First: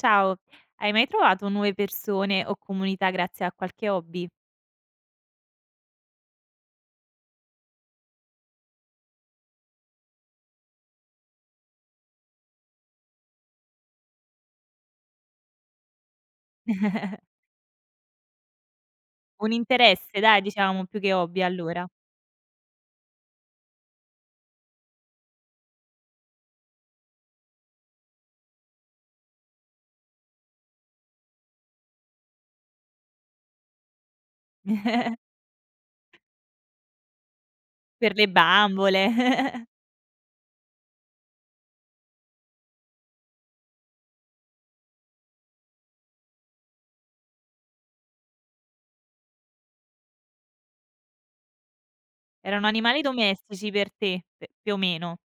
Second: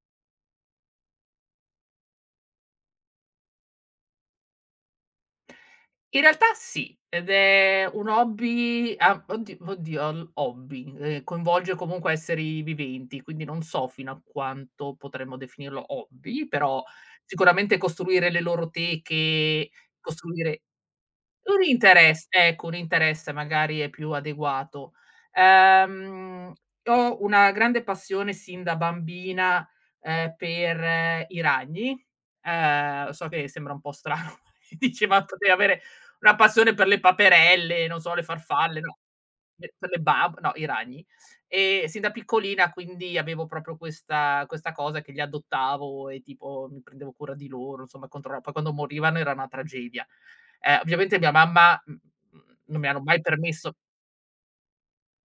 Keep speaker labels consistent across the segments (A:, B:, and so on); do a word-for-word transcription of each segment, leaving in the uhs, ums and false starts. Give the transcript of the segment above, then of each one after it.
A: Ciao, hai mai trovato nuove persone o comunità grazie a qualche hobby?
B: In realtà sì, ed è un hobby, a oddi oddio, l hobby, ehm, coinvolge comunque esseri viventi, quindi non so fino a quanto potremmo definirlo hobby. Però sicuramente costruire le loro
A: Un
B: teche,
A: interesse dai,
B: costruire
A: diciamo più che hobby
B: un
A: allora.
B: interesse, ecco, un interesse magari è più adeguato. Ehm, Ho una grande passione sin da bambina, ehm, per eh, i ragni. Ehm, so che sembra un po' strano, dici: "Ma potevi avere una passione per le paperelle, non
A: Per
B: so, le
A: le
B: farfalle", no,
A: bambole.
B: pe per le bab no, i ragni. E sin da piccolina quindi avevo proprio questa questa cosa che li adottavo e tipo mi prendevo cura di loro, insomma controlla, poi quando morivano era una tragedia. Eh, ovviamente mia mamma, mhmm,
A: Erano
B: non mi
A: animali
B: hanno mai
A: domestici
B: permesso.
A: per te, p più o meno.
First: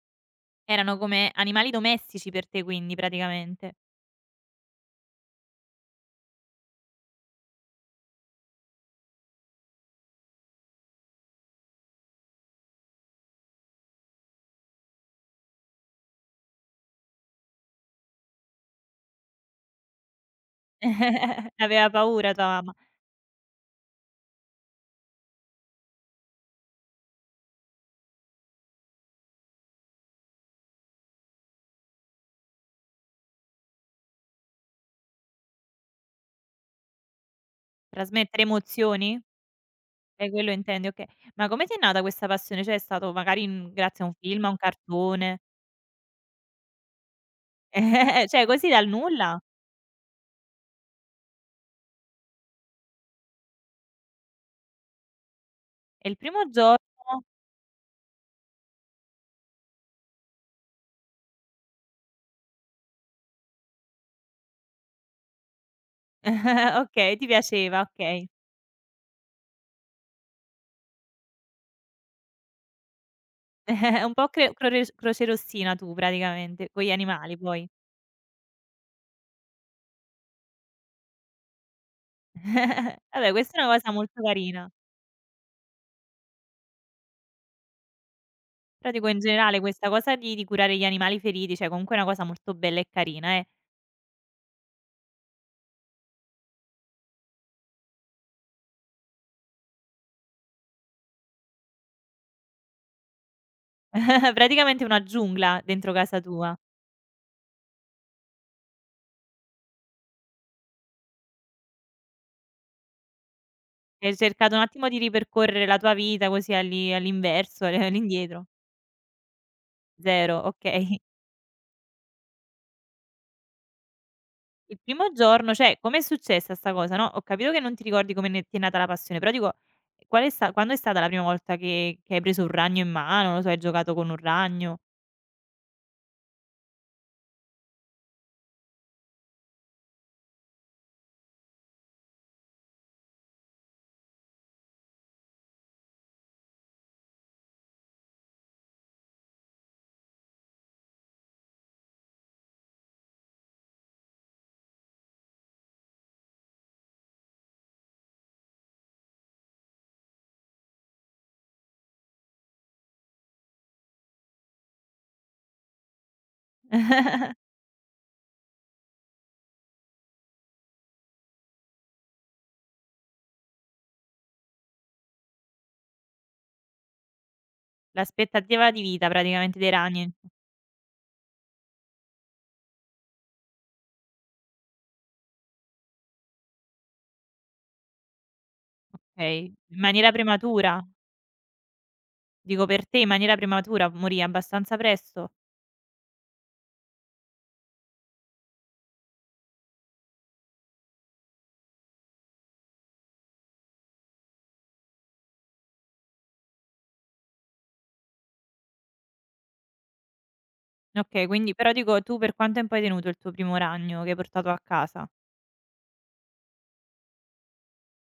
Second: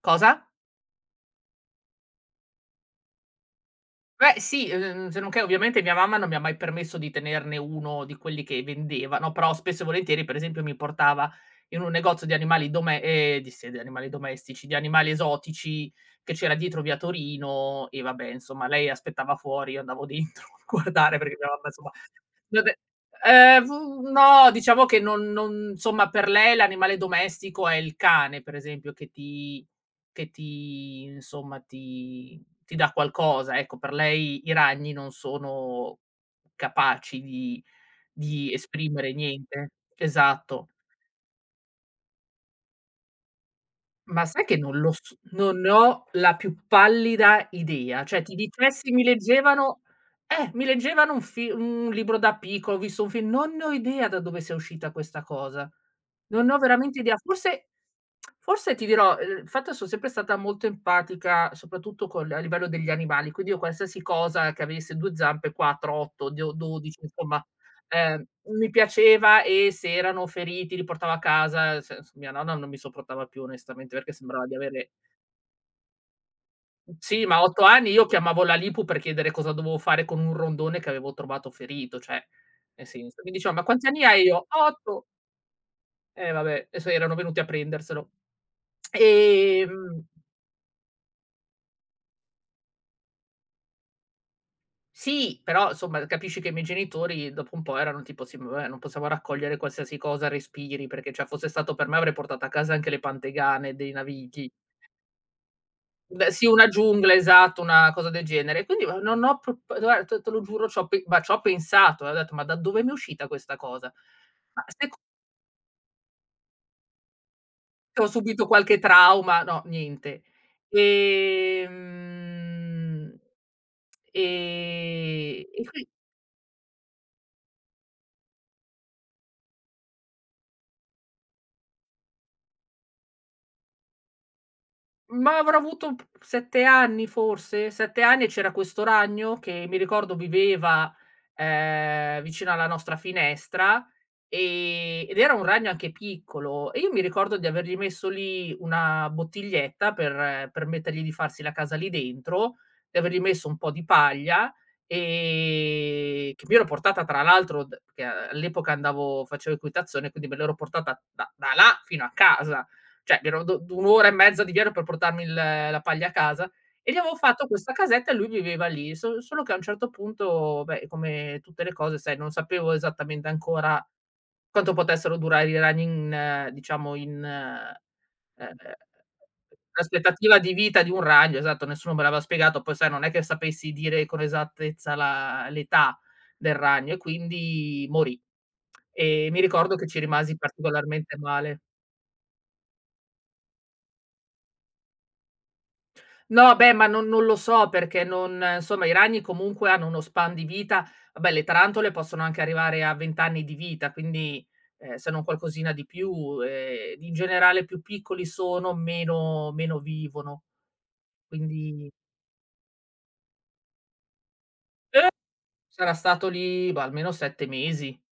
B: Cosa?
A: Erano come animali domestici per te quindi praticamente.
B: Beh sì, ehm, se non che ovviamente mia mamma non mi ha mai permesso di tenerne uno di quelli che vendevano, però spesso e volentieri, per esempio, mi portava in un negozio di animali dome ehm, di sì, di animali domestici, di animali esotici, che c'era dietro via Torino. E vabbè, insomma, lei aspettava fuori, io andavo dentro a guardare, perché mia mamma
A: Aveva
B: insomma
A: paura tua
B: non
A: mamma.
B: è, ehm, v no, diciamo che non non, insomma, per lei l'animale domestico è il cane, per esempio, che ti. Che ti insomma, ti ti dà qualcosa, ecco. Per lei i ragni non sono capaci di
A: Trasmettere
B: di esprimere
A: emozioni?
B: niente.
A: E quello
B: Esatto.
A: intendi, okay. Ma come ti è nata questa passione? Cioè è stato magari, mhmm, grazie a un
B: Ma
A: film,
B: sai
A: a un
B: che non lo s
A: cartone?
B: non ne ho la più pallida idea. Cioè ti
A: Cioè così dal
B: dicessi mi
A: nulla?
B: leggevano, eh, mi leggevano un fi un libro da piccolo, ho visto un film, non ne ho idea da dove sia uscita questa cosa.
A: E il
B: Non
A: primo
B: ne ho
A: giorno.
B: veramente idea. Forse forse ti dirò, ehm, il fatto son sempre stata molto empatica, soprattutto col a livello degli animali, quindi io qualsiasi cosa che avesse due zampe, quattro, otto, do dodici,
A: Okay, ti
B: insomma.
A: piaceva,
B: Ehm,
A: okay.
B: mi piaceva, e se erano feriti li portavo a casa. Se s Mia nonna non mi sopportava più, onestamente, perché
A: Un po'
B: sembrava
A: cre
B: di
A: crore
B: avere.
A: Croce Rossina tu praticamente, con gli
B: Sì,
A: animali
B: ma a otto
A: poi.
B: anni io chiamavo la Lipu per chiedere cosa dovevo fare con un rondone che avevo trovato ferito, cioè, nel senso.
A: Vabbè
B: Mi diceva:
A: questa
B: "Ma
A: è una
B: quanti
A: cosa
B: anni
A: molto
B: hai?" Io:
A: carina.
B: "otto". Eh vabbè, e so erano venuti a prenderselo.
A: Però dico in generale questa
B: Ehm,
A: cosa di di curare gli animali feriti, cioè comunque è una cosa molto bella e carina, eh.
B: sì, però insomma capisci che i miei genitori dopo un po' erano tipo: "Sì, ma vabbè, non possiamo raccogliere qualsiasi cosa respiri", perché cioè fosse stato per me avrei portato a casa anche le pantegane dei navighi.
A: Praticamente una giungla dentro casa
B: Beh sì,
A: tua.
B: una giungla, esatto, una cosa del genere. Quindi, ma non ho pro guarda, te te lo giuro, c'ho pe ma c'ho pensato, e ho detto: "Ma da dove mi è uscita questa cosa?"
A: Hai cercato un
B: Ma
A: attimo di
B: seco
A: ripercorrere la tua vita così all'i all'inverso,
B: Ho
A: all'indietro.
B: subito qualche trauma? No, niente.
A: zero, okay.
B: Ehm,
A: Il primo
B: ehm,
A: giorno
B: e
A: cioè,
B: qui
A: com'è successa 'sta cosa, no, ho capito che non ti ricordi come ne ti è nata la passione, però dico qual è sta quando è stata la prima volta che che hai preso un ragno in mano, non lo so, hai giocato con un ragno?
B: Ma avrò avuto p sette anni forse, sette anni, e c'era questo ragno che mi ricordo viveva, ehm, vicino alla nostra finestra, ehm, ed era un ragno anche piccolo, e io mi ricordo di avergli messo lì una bottiglietta per eh, permettergli di farsi la casa lì dentro, di avergli messo un po' di paglia, ehm, che mi ero portata tra l'altro d che all'epoca andavo, facevo equitazione, quindi me l'ero portata da da là fino a casa, cioè mi ero do d un'ora e mezza di viaggio per portarmi il la paglia a casa, e gli avevo fatto questa casetta e lui viveva lì. So solo che a un certo punto, beh, come tutte le cose, sai, non sapevo esattamente ancora quanto potessero durare i ragni in eh, diciamo in ehm,
A: L'aspettativa di vita praticamente dei ragni.
B: l'aspettativa di vita di un ragno, esatto, nessuno me l'aveva spiegato, poi sai non è che sapessi dire con esattezza la, l'età del ragno, e quindi morì. E mi
A: Okay,
B: ricordo
A: in
B: che ci
A: maniera
B: rimasi
A: prematura.
B: particolarmente male.
A: Dico per te in maniera prematura, morì abbastanza presto?
B: No, beh, ma non non lo so perché non, insomma, i ragni comunque hanno uno span di vita. Vabbè, le tarantole possono anche arrivare a venti anni di vita, quindi, ehm, se non qualcosina di più, ehm, in generale più piccoli sono meno meno vivono.
A: Okay, quindi però
B: Quindi
A: dico tu per quanto tempo hai tenuto il tuo primo ragno che hai portato a casa?
B: sarà stato lì, bah, almeno sette mesi.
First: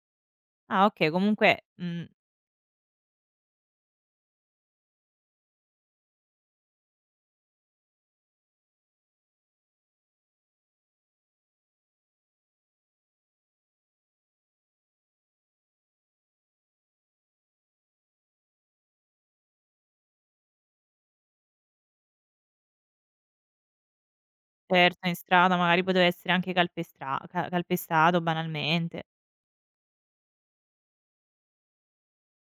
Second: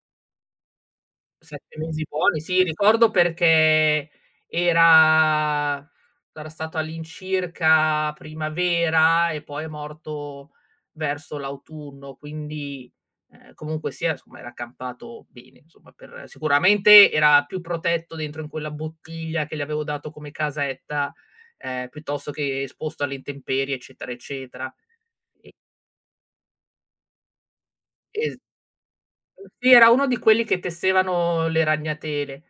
A: Ah okay, comunque,
B: sette mesi
A: mhmm,
B: buoni, sì, ricordo perché era era stato all'incirca primavera e poi è morto verso l'autunno, quindi, ehm, comunque sia, insomma, era accampato bene, insomma, per sicuramente era più protetto dentro in quella bottiglia che gli avevo dato come casetta, ehm, piuttosto che esposto alle intemperie, eccetera, eccetera.
A: certo in
B: E
A: strada magari poteva essere anche calpestra ca calpestato
B: es
A: banalmente.
B: Uhm, sì, era uno di quelli che tessevano le ragnatele.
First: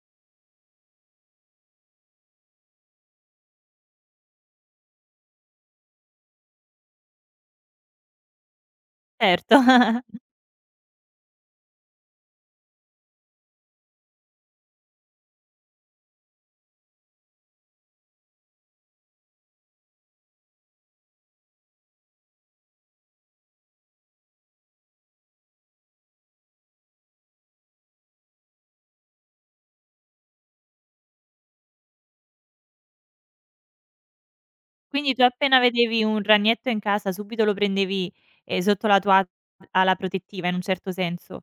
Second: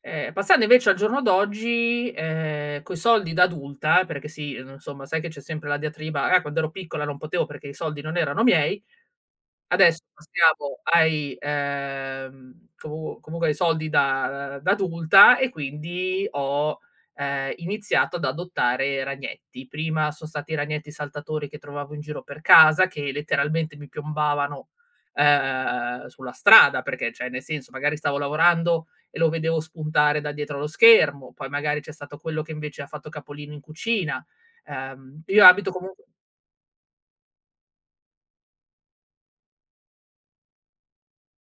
B: Ehm, passando invece al giorno d'oggi, ehm, coi soldi da adulta, perché sì, uhm, insomma sai che c'è sempre la diatriba: "Ah, quando ero piccola non potevo perché i soldi non erano miei".
A: Certo.
B: Adesso passiamo ai ehm, comu comunque ai soldi da da adulta, e quindi ho ehm, iniziato ad adottare ragnetti. Prima son stati i ragnetti saltatori che trovavo in giro per casa, che letteralmente mi piombavano, ehm, sulla strada, perché cioè nel senso magari stavo lavorando e lo vedevo spuntare da dietro lo schermo, poi magari c'è stato quello che invece ha fatto capolino in cucina.
A: Quindi tu
B: Ehm, io
A: appena
B: abito
A: vedevi
B: comunque.
A: un ragnetto in casa subito lo prendevi, ehm, sotto la tua ala protettiva in un certo senso?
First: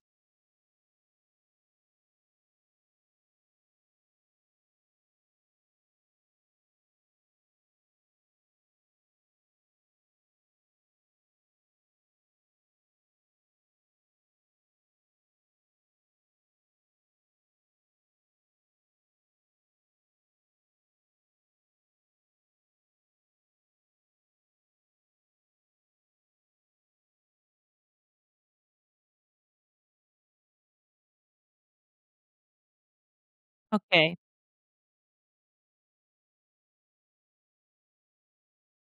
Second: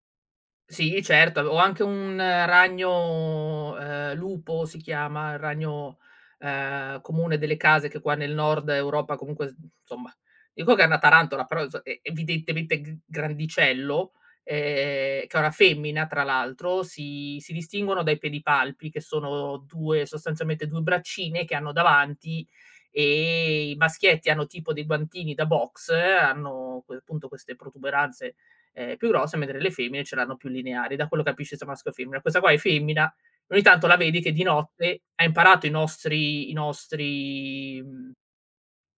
B: Sì, certo, avevo anche un ragno, ehm, lupo si chiama, il ragno, ehm, comune delle case che qua nel Nord Europa comunque, s insomma, dico che è una tarantola, però inso è evidentemente g grandicello, ehm, che è una femmina tra l'altro, si si distinguono dai pedipalpi che sono due, sostanzialmente due braccine che hanno davanti, e i maschietti hanno tipo dei guantini da box, hanno que, appunto, queste protuberanze, ehm, più grossa, mentre le femmine ce l'hanno più lineari, da quello che capisci se maschio o femmina. Questa qua è femmina, ogni tanto la
A: Okay.
B: vedi che di notte ha imparato i nostri i nostri, mhmm,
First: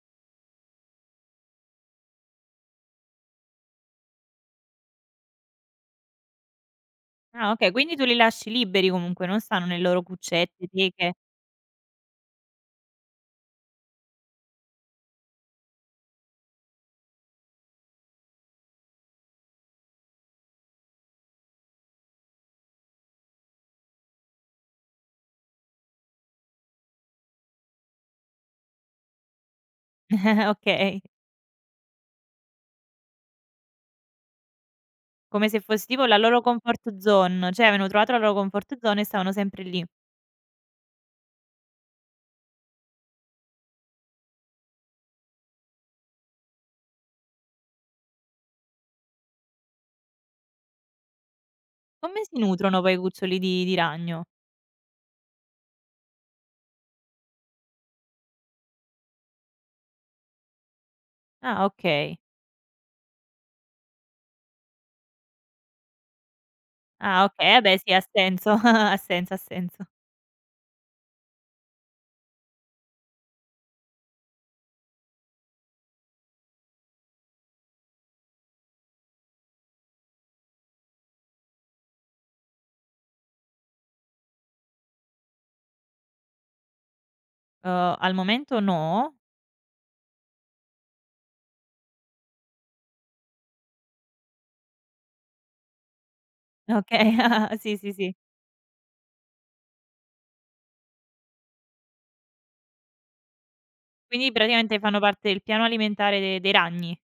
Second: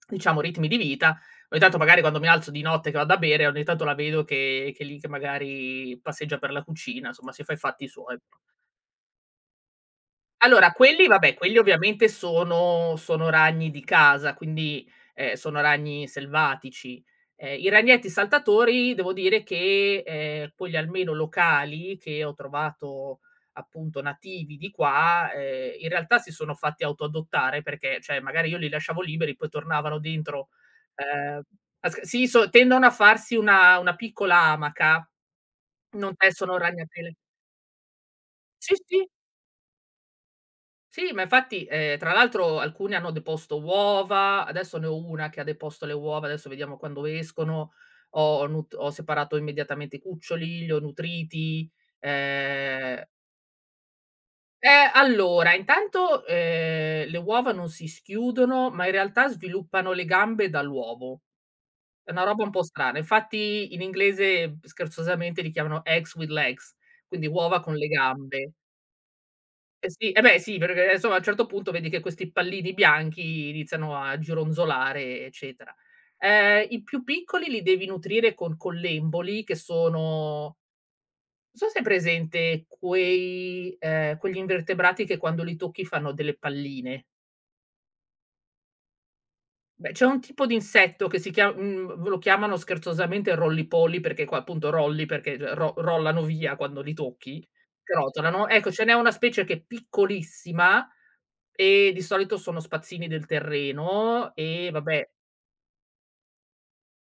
B: diciamo, ritmi di vita. Ogni tanto magari quando mi alzo di notte che vado a bere, ogni tanto la vedo che che lì che magari passeggia per la cucina, insomma si
A: Ah
B: fa i
A: okay,
B: fatti
A: quindi tu li
B: suoi.
A: lasci liberi comunque, non stanno nelle loro cuccette,
B: Allora, quelli
A: teche.
B: vabbè, quelli ovviamente sono sono ragni di casa, quindi, ehm, sono ragni selvatici. Ehm, I ragnetti saltatori, devo dire che, ehm, quelli almeno locali che ho trovato, appunto nativi di qua, ehm, in realtà si sono fatti autoadottare perché, cioè, magari io li lasciavo liberi, poi tornavano dentro,
A: Okay.
B: ehm, a sca sì, so tendono a farsi una una piccola amaca,
A: Come se fosse tipo
B: non
A: la loro
B: tessono
A: comfort
B: ragnatele.
A: zone, cioè avevano trovato la loro
B: Sì,
A: comfort zone e
B: sì.
A: stavano sempre lì.
B: Sì, ma infatti, ehm, tra l'altro, alcune hanno deposto uova, adesso ne ho una che ha deposto le uova, adesso vediamo quando escono. Ho nut ho separato immediatamente i cuccioli, li ho nutriti.
A: Come si nutrono poi i
B: Ehm
A: cuccioli di di ragno?
B: eh, allora, intanto, ehm, le uova non si schiudono, ma in realtà sviluppano le gambe dall'uovo.
A: Ah
B: È
A: okay.
B: una roba un po' strana. Infatti in inglese, mhmm, scherzosamente li chiamano "eggs with legs",
A: Ah
B: quindi
A: okay, eh
B: uova con
A: beh
B: le
A: sì, ha senso,
B: gambe.
A: ha senso, ha senso.
B: Eh sì, eh beh sì, perché eh, insomma a un certo punto vedi che questi pallini bianchi iniziano a gironzolare, eccetera. Ehm, I più piccoli li devi nutrire con collemboli, che sono, non so se hai presente quei ehm, quegli invertebrati che quando li tocchi fanno delle palline.
A: Uhm, al momento no.
B: Beh, c'è un tipo di insetto che si chia mhmm, lo chiamano scherzosamente rollipolli, perché qua appunto rolli, perché cioè ro rollano via quando li
A: Okay,
B: tocchi,
A: ah, sì, sì,
B: che
A: sì.
B: rotolano. Ecco, ce n'è una specie che è piccolissima. E di solito sono spazzini del
A: Quindi
B: terreno, e
A: praticamente fanno
B: vabbè,
A: parte del piano alimentare de dei ragni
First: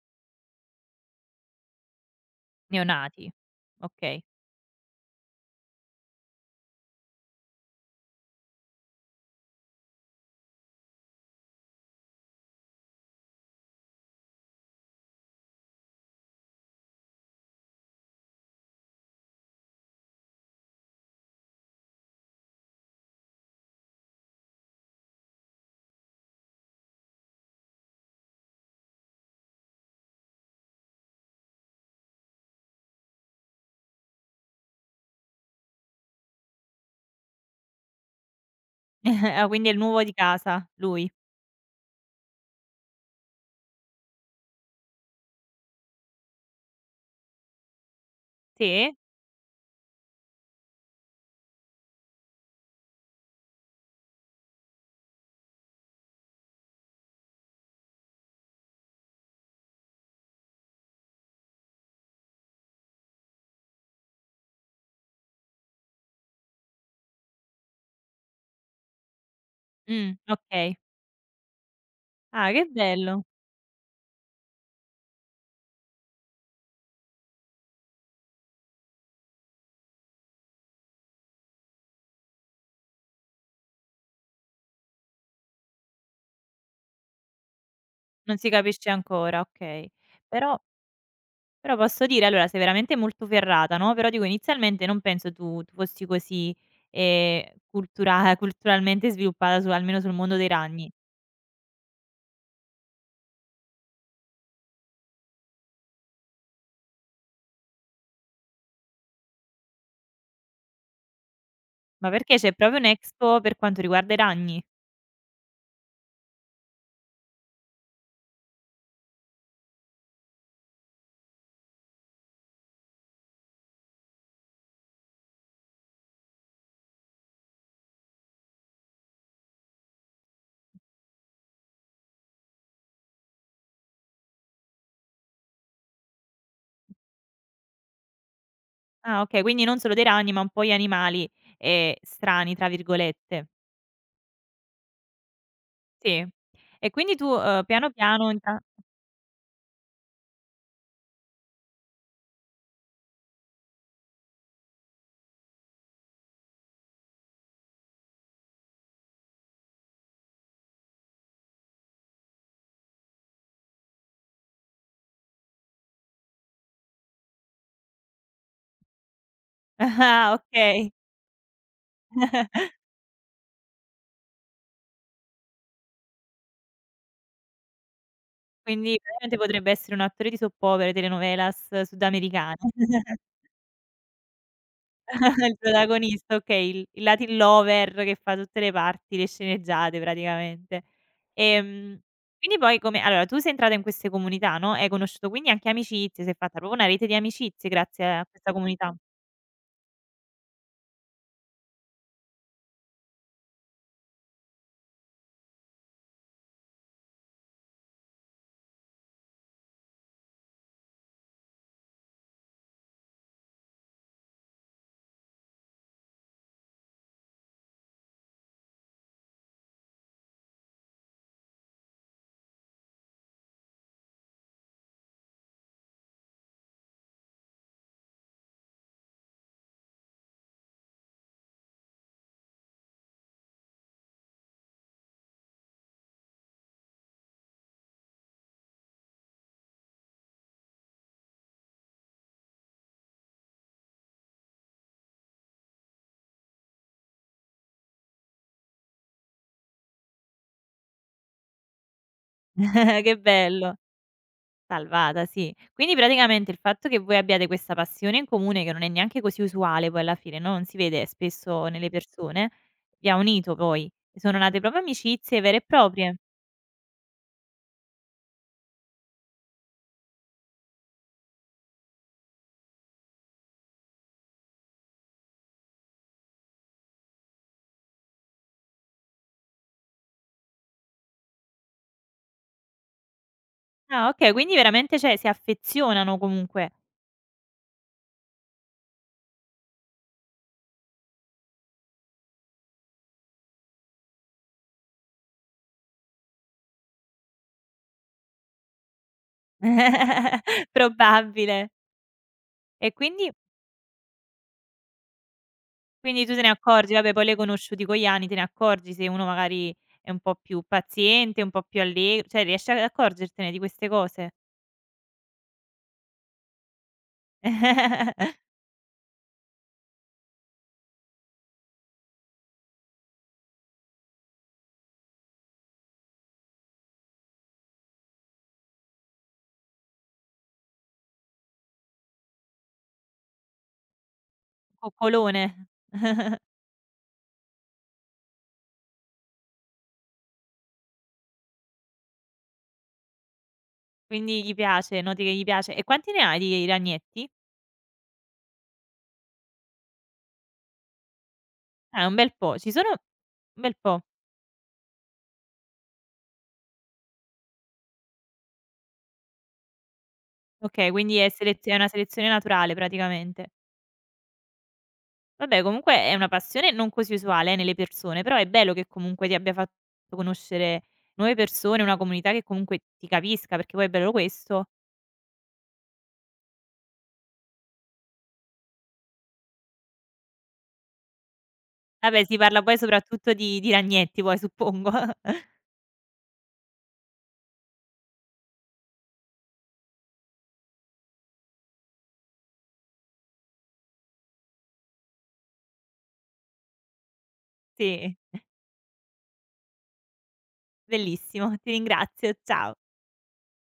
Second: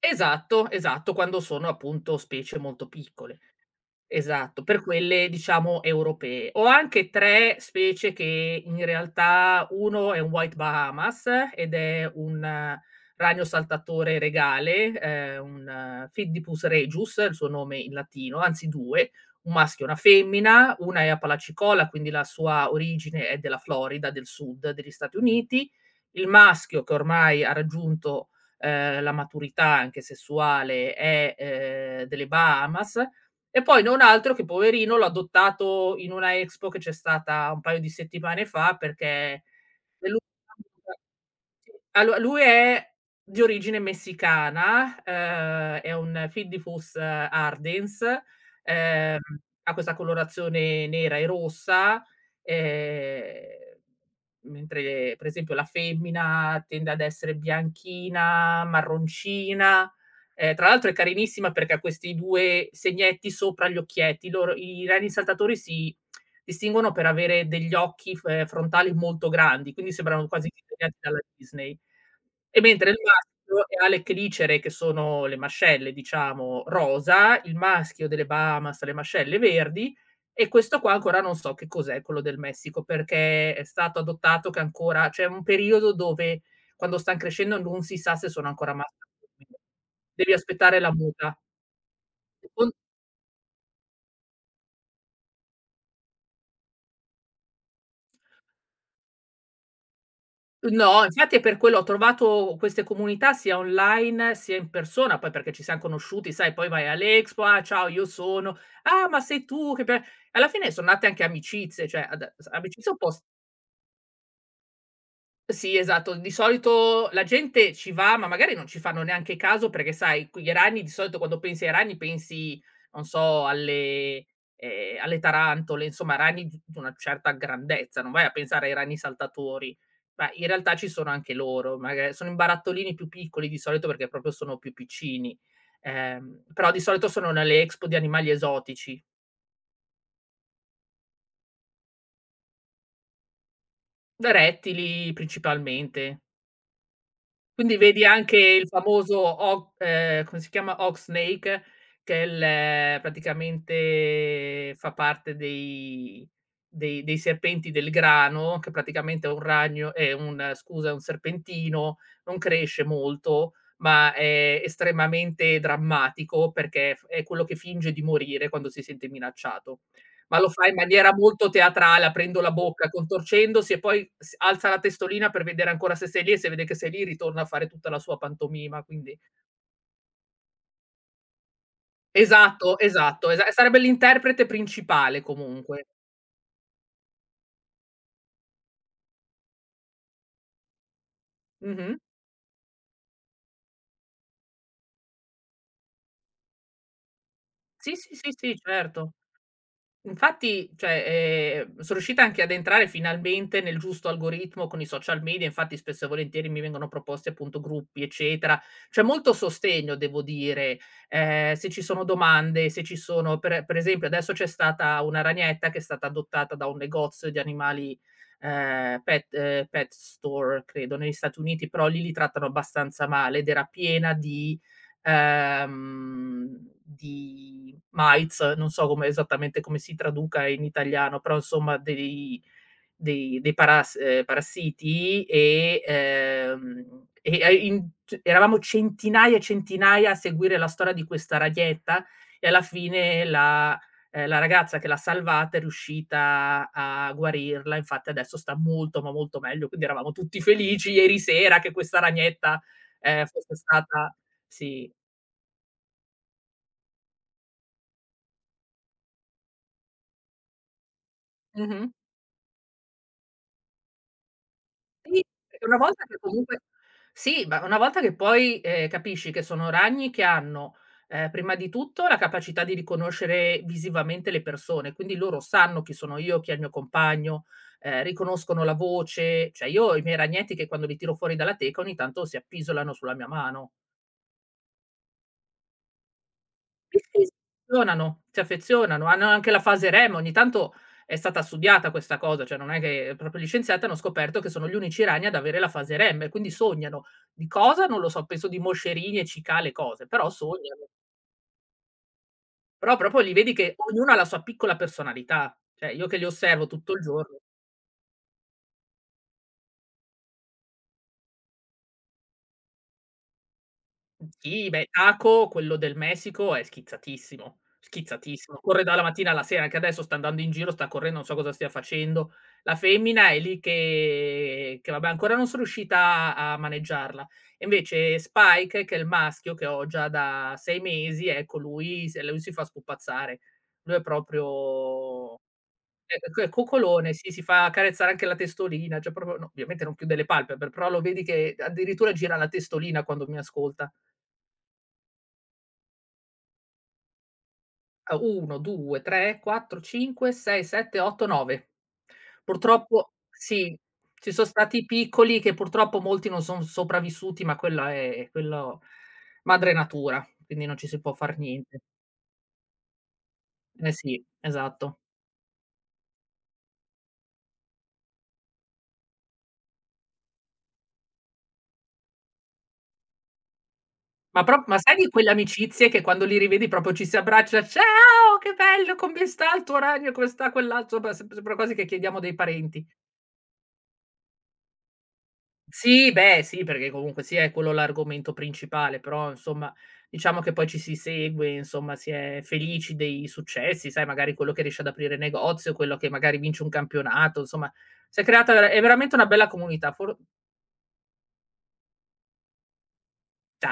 B: esatto, esatto, quando sono appunto specie molto
A: neonati.
B: piccole.
A: Okay.
B: Esatto, per quelle diciamo europee. Ho anche tre specie, che in realtà uno è un White Bahamas, ed è un eh, ragno saltatore regale, ehm, un Phyndipus regius, il suo nome in latino, anzi due, un maschio e una femmina, una è a Palacicola, quindi la sua origine è della Florida, del sud degli Stati Uniti. Il maschio, che ormai ha raggiunto ehm, la maturità anche sessuale, è ehm, delle Bahamas, e poi non altro che poverino l'ho adottato in una expo che c'è stata un paio di settimane fa perché è
A: Ah, quindi è il nuovo di
B: l'unica.
A: casa, lui.
B: Sì. Allo Lui è di origine messicana, ehm, è un Fidifus ardens,
A: Sì?
B: ehm, ha questa colorazione nera e rossa, ehm, mentre per esempio la femmina tende ad essere bianchina, marroncina, ehm, tra l'altro è carinissima perché ha questi due segnetti sopra gli occhietti. Loro i reni saltatori si distinguono per avere degli occhi f ehm, frontali molto grandi, quindi
A: Mh,
B: sembrano quasi
A: okay.
B: disegnati dalla Disney.
A: Ah,
B: E
A: che
B: mentre il
A: bello.
B: maschio ha le chelicere, che sono le mascelle diciamo rosa, il maschio delle Bahamas ha le mascelle verdi, e questo qua ancora non so che cos'è quello del Messico, perché è stato adottato che ancora c'è un periodo dove quando stan crescendo non si sa se
A: Non si
B: sono ancora
A: capisce
B: maschi o
A: ancora,
B: femmine.
A: okay.
B: Devi
A: Però
B: aspettare la muta.
A: però posso dire allora sei
B: Secon
A: veramente molto ferrata, no, però dico inizialmente non penso tu tu fossi così, ehm, cultura culturalmente sviluppata su almeno sul mondo dei ragni.
B: No, infatti è per quello ho trovato queste comunità sia online sia in persona, poi perché ci siam conosciuti, sai, poi vai all'Expo: "Ah ciao, io sono", "Ah, ma sei tu che be", alla fine son nate anche amicizie, cioè
A: Ma
B: ad
A: perché
B: s
A: c'è proprio
B: amicizie un po'.
A: un'Expo per quanto riguarda i ragni?
B: Sì, esatto. Di solito la gente ci va, ma magari non ci fanno neanche caso perché sai, qui gli ragni di solito quando pensi ai ragni pensi, non so, alle ehm, alle tarantole, insomma ragni di di una certa grandezza, non vai a pensare ai ragni saltatori. Ma in realtà ci sono anche loro, maga sono in barattolini più piccoli di solito perché proprio sono più piccini, ehm, però di solito sono nelle expo di animali esotici,
A: Ah okay, quindi non solo dei ragni, ma un po' gli animali, ehm, "strani" tra virgolette.
B: da rettili principalmente.
A: Sì. E quindi tu, uhm,
B: Quindi
A: piano
B: vedi
A: piano
B: anche
A: inta
B: il famoso o ehm, come si chiama, Oxnake, che è il eh, praticamente fa parte dei dei dei serpenti del grano, che praticamente è un ragno è un scusa, è un serpentino, non cresce molto, ma è estremamente drammatico perché f è quello che finge di morire quando si sente minacciato.
A: ah,
B: Ma lo fa in
A: okay.
B: maniera molto teatrale, aprendo la bocca, contorcendosi e poi s alza la testolina per vedere ancora se sei lì e se vede che sei lì ritorna a fare tutta la sua pantomima,
A: Quindi
B: quindi
A: veramente potrebbe essere un attore di soap opere, telenovelas sudamericane.
B: esatto, esatto, esa sarebbe l'interprete principale
A: Il
B: comunque.
A: protagonista, okay, il il Latin lover che fa tutte le parti, le sceneggiate praticamente.
B: Mh-mh.
A: Ehm, quindi poi come allora tu sei entrata in queste comunità, no, hai conosciuto quindi anche amicizie, si è fatta proprio una rete di amicizie
B: Sì,
A: grazie
B: sì,
A: a
B: sì,
A: questa
B: sì,
A: comunità.
B: certo. Infatti, cioè, ehm, son riuscita anche ad entrare finalmente nel giusto algoritmo con i social media, infatti spesso e volentieri mi vengono proposti appunto gruppi, eccetera. C'è molto sostegno devo dire, ehm, se ci sono domande, se ci sono per per esempio adesso c'è stata una ragnetta che è stata adottata da un negozio di animali, ehm, pet ehm, pet store credo negli Stati Uniti, però lì li trattano abbastanza male ed era piena di ehm, di Maiz, non so come esattamente come si traduca in italiano, però insomma dei dei dei paras ehm, parassiti e, ehm, e a in c eravamo centinaia e centinaia a seguire la storia di questa raghetta e alla fine la ehm, la ragazza che l'ha salvata è riuscita a guarirla, infatti adesso sta molto, ma molto meglio, quindi eravamo tutti felici ieri sera che questa ragnetta,
A: Che
B: ehm, fosse
A: bello.
B: stata sì.
A: Salvata, sì. Quindi praticamente il fatto che voi abbiate questa passione in comune, che non è neanche così usuale poi alla fine, no, non si vede spesso nelle
B: Mh-mh.
A: persone, vi ha unito poi. Sono nate proprio
B: Sì,
A: amicizie vere e
B: perché una volta
A: proprie.
B: che comunque sì, ma una volta che poi, ehm, capisci che sono ragni che hanno, ehm, prima di tutto la capacità di riconoscere visivamente le persone, quindi loro sanno chi sono io, chi è il mio compagno, ehm, riconoscono la voce. Cioè io ho i miei ragnetti che quando li tiro fuori dalla teca ogni tanto si appisolano sulla mia mano.
A: Ah okay, quindi veramente cioè si affezionano comunque.
B: Sì, sì, si affezionano, si affezionano, hanno anche la fase R E M, ogni tanto è stata studiata questa cosa, cioè non è che proprio gli scienziati hanno scoperto che sono gli unici ragni ad avere la fase R E M, e quindi sognano. Di cosa non lo so, penso di moscerini e cicale, cose, però sognano.
A: Probabile. E
B: Però proprio
A: quindi
B: li vedi che ognuno ha la sua piccola personalità. Cioè io che li
A: quindi tu te ne
B: osservo tutto
A: accorgi,
B: il
A: vabbè poi li hai
B: giorno.
A: conosciuti con gli anni, te ne accorgi se uno magari è un po' più paziente, un po' più alle cioè riesci ad accorgertene di queste cose?
B: Sì, beh, Taco, quello del Messico, è schizzatissimo, schizzatissimo. Corre dalla mattina alla sera, anche adesso sta andando in giro, sta correndo, non so cosa stia facendo. La femmina è lì che che vabbè ancora non sono riuscita a maneggiarla. E invece Spike, che è il maschio che ho già da sei mesi, ecco lui se lui si fa spupazzare. Lui è proprio
A: Coccolone.
B: è è coccolone, sì, si fa accarezzare anche la testolina, cioè proprio no, ovviamente non chiude le palpebre, però lo vedi che addirittura gira la testolina quando mi ascolta.
A: Quindi gli piace, noti che gli piace. E quanti ne hai di ragnetti?
B: A uno, due, tre, quattro, cinque, sei, sette, otto, nove.
A: Ah, un bel po'. Ci sono
B: Purtroppo
A: un bel
B: sì,
A: po'.
B: ci son stati i piccoli che purtroppo molti non son sopravvissuti, ma quella è quello madre natura, quindi non ci
A: Okay,
B: si può
A: quindi è
B: far
A: selez è
B: niente.
A: una selezione naturale praticamente.
B: Eh sì, esatto.
A: Vabbè, comunque è una passione non così usuale, eh, nelle persone, però è bello che comunque ti abbia fatto conoscere nuove persone, una comunità che comunque ti capisca, perché poi è bello
B: Ma pro
A: questo.
B: ma Sai di quelle amicizie che quando li rivedi proprio ci si abbraccia: "Ciao, che bello, come sta il tuo ragno, come sta quell'altro", beh, sem sembra quasi che chiediamo
A: Vabbè,
B: dei
A: si parla poi
B: parenti.
A: soprattutto di di ragnetti poi suppongo.
B: Sì, beh, sì, perché comunque sia è quello l'argomento principale, però insomma, diciamo che poi ci si segue, insomma, si è felici dei successi, sai, magari quello che riesce ad aprire negozio, quello che magari vince un campionato, insomma,
A: Sì,
B: si è creata vera è veramente una bella comunità for
A: bellissimo. Ti ringrazio, ciao.
B: ta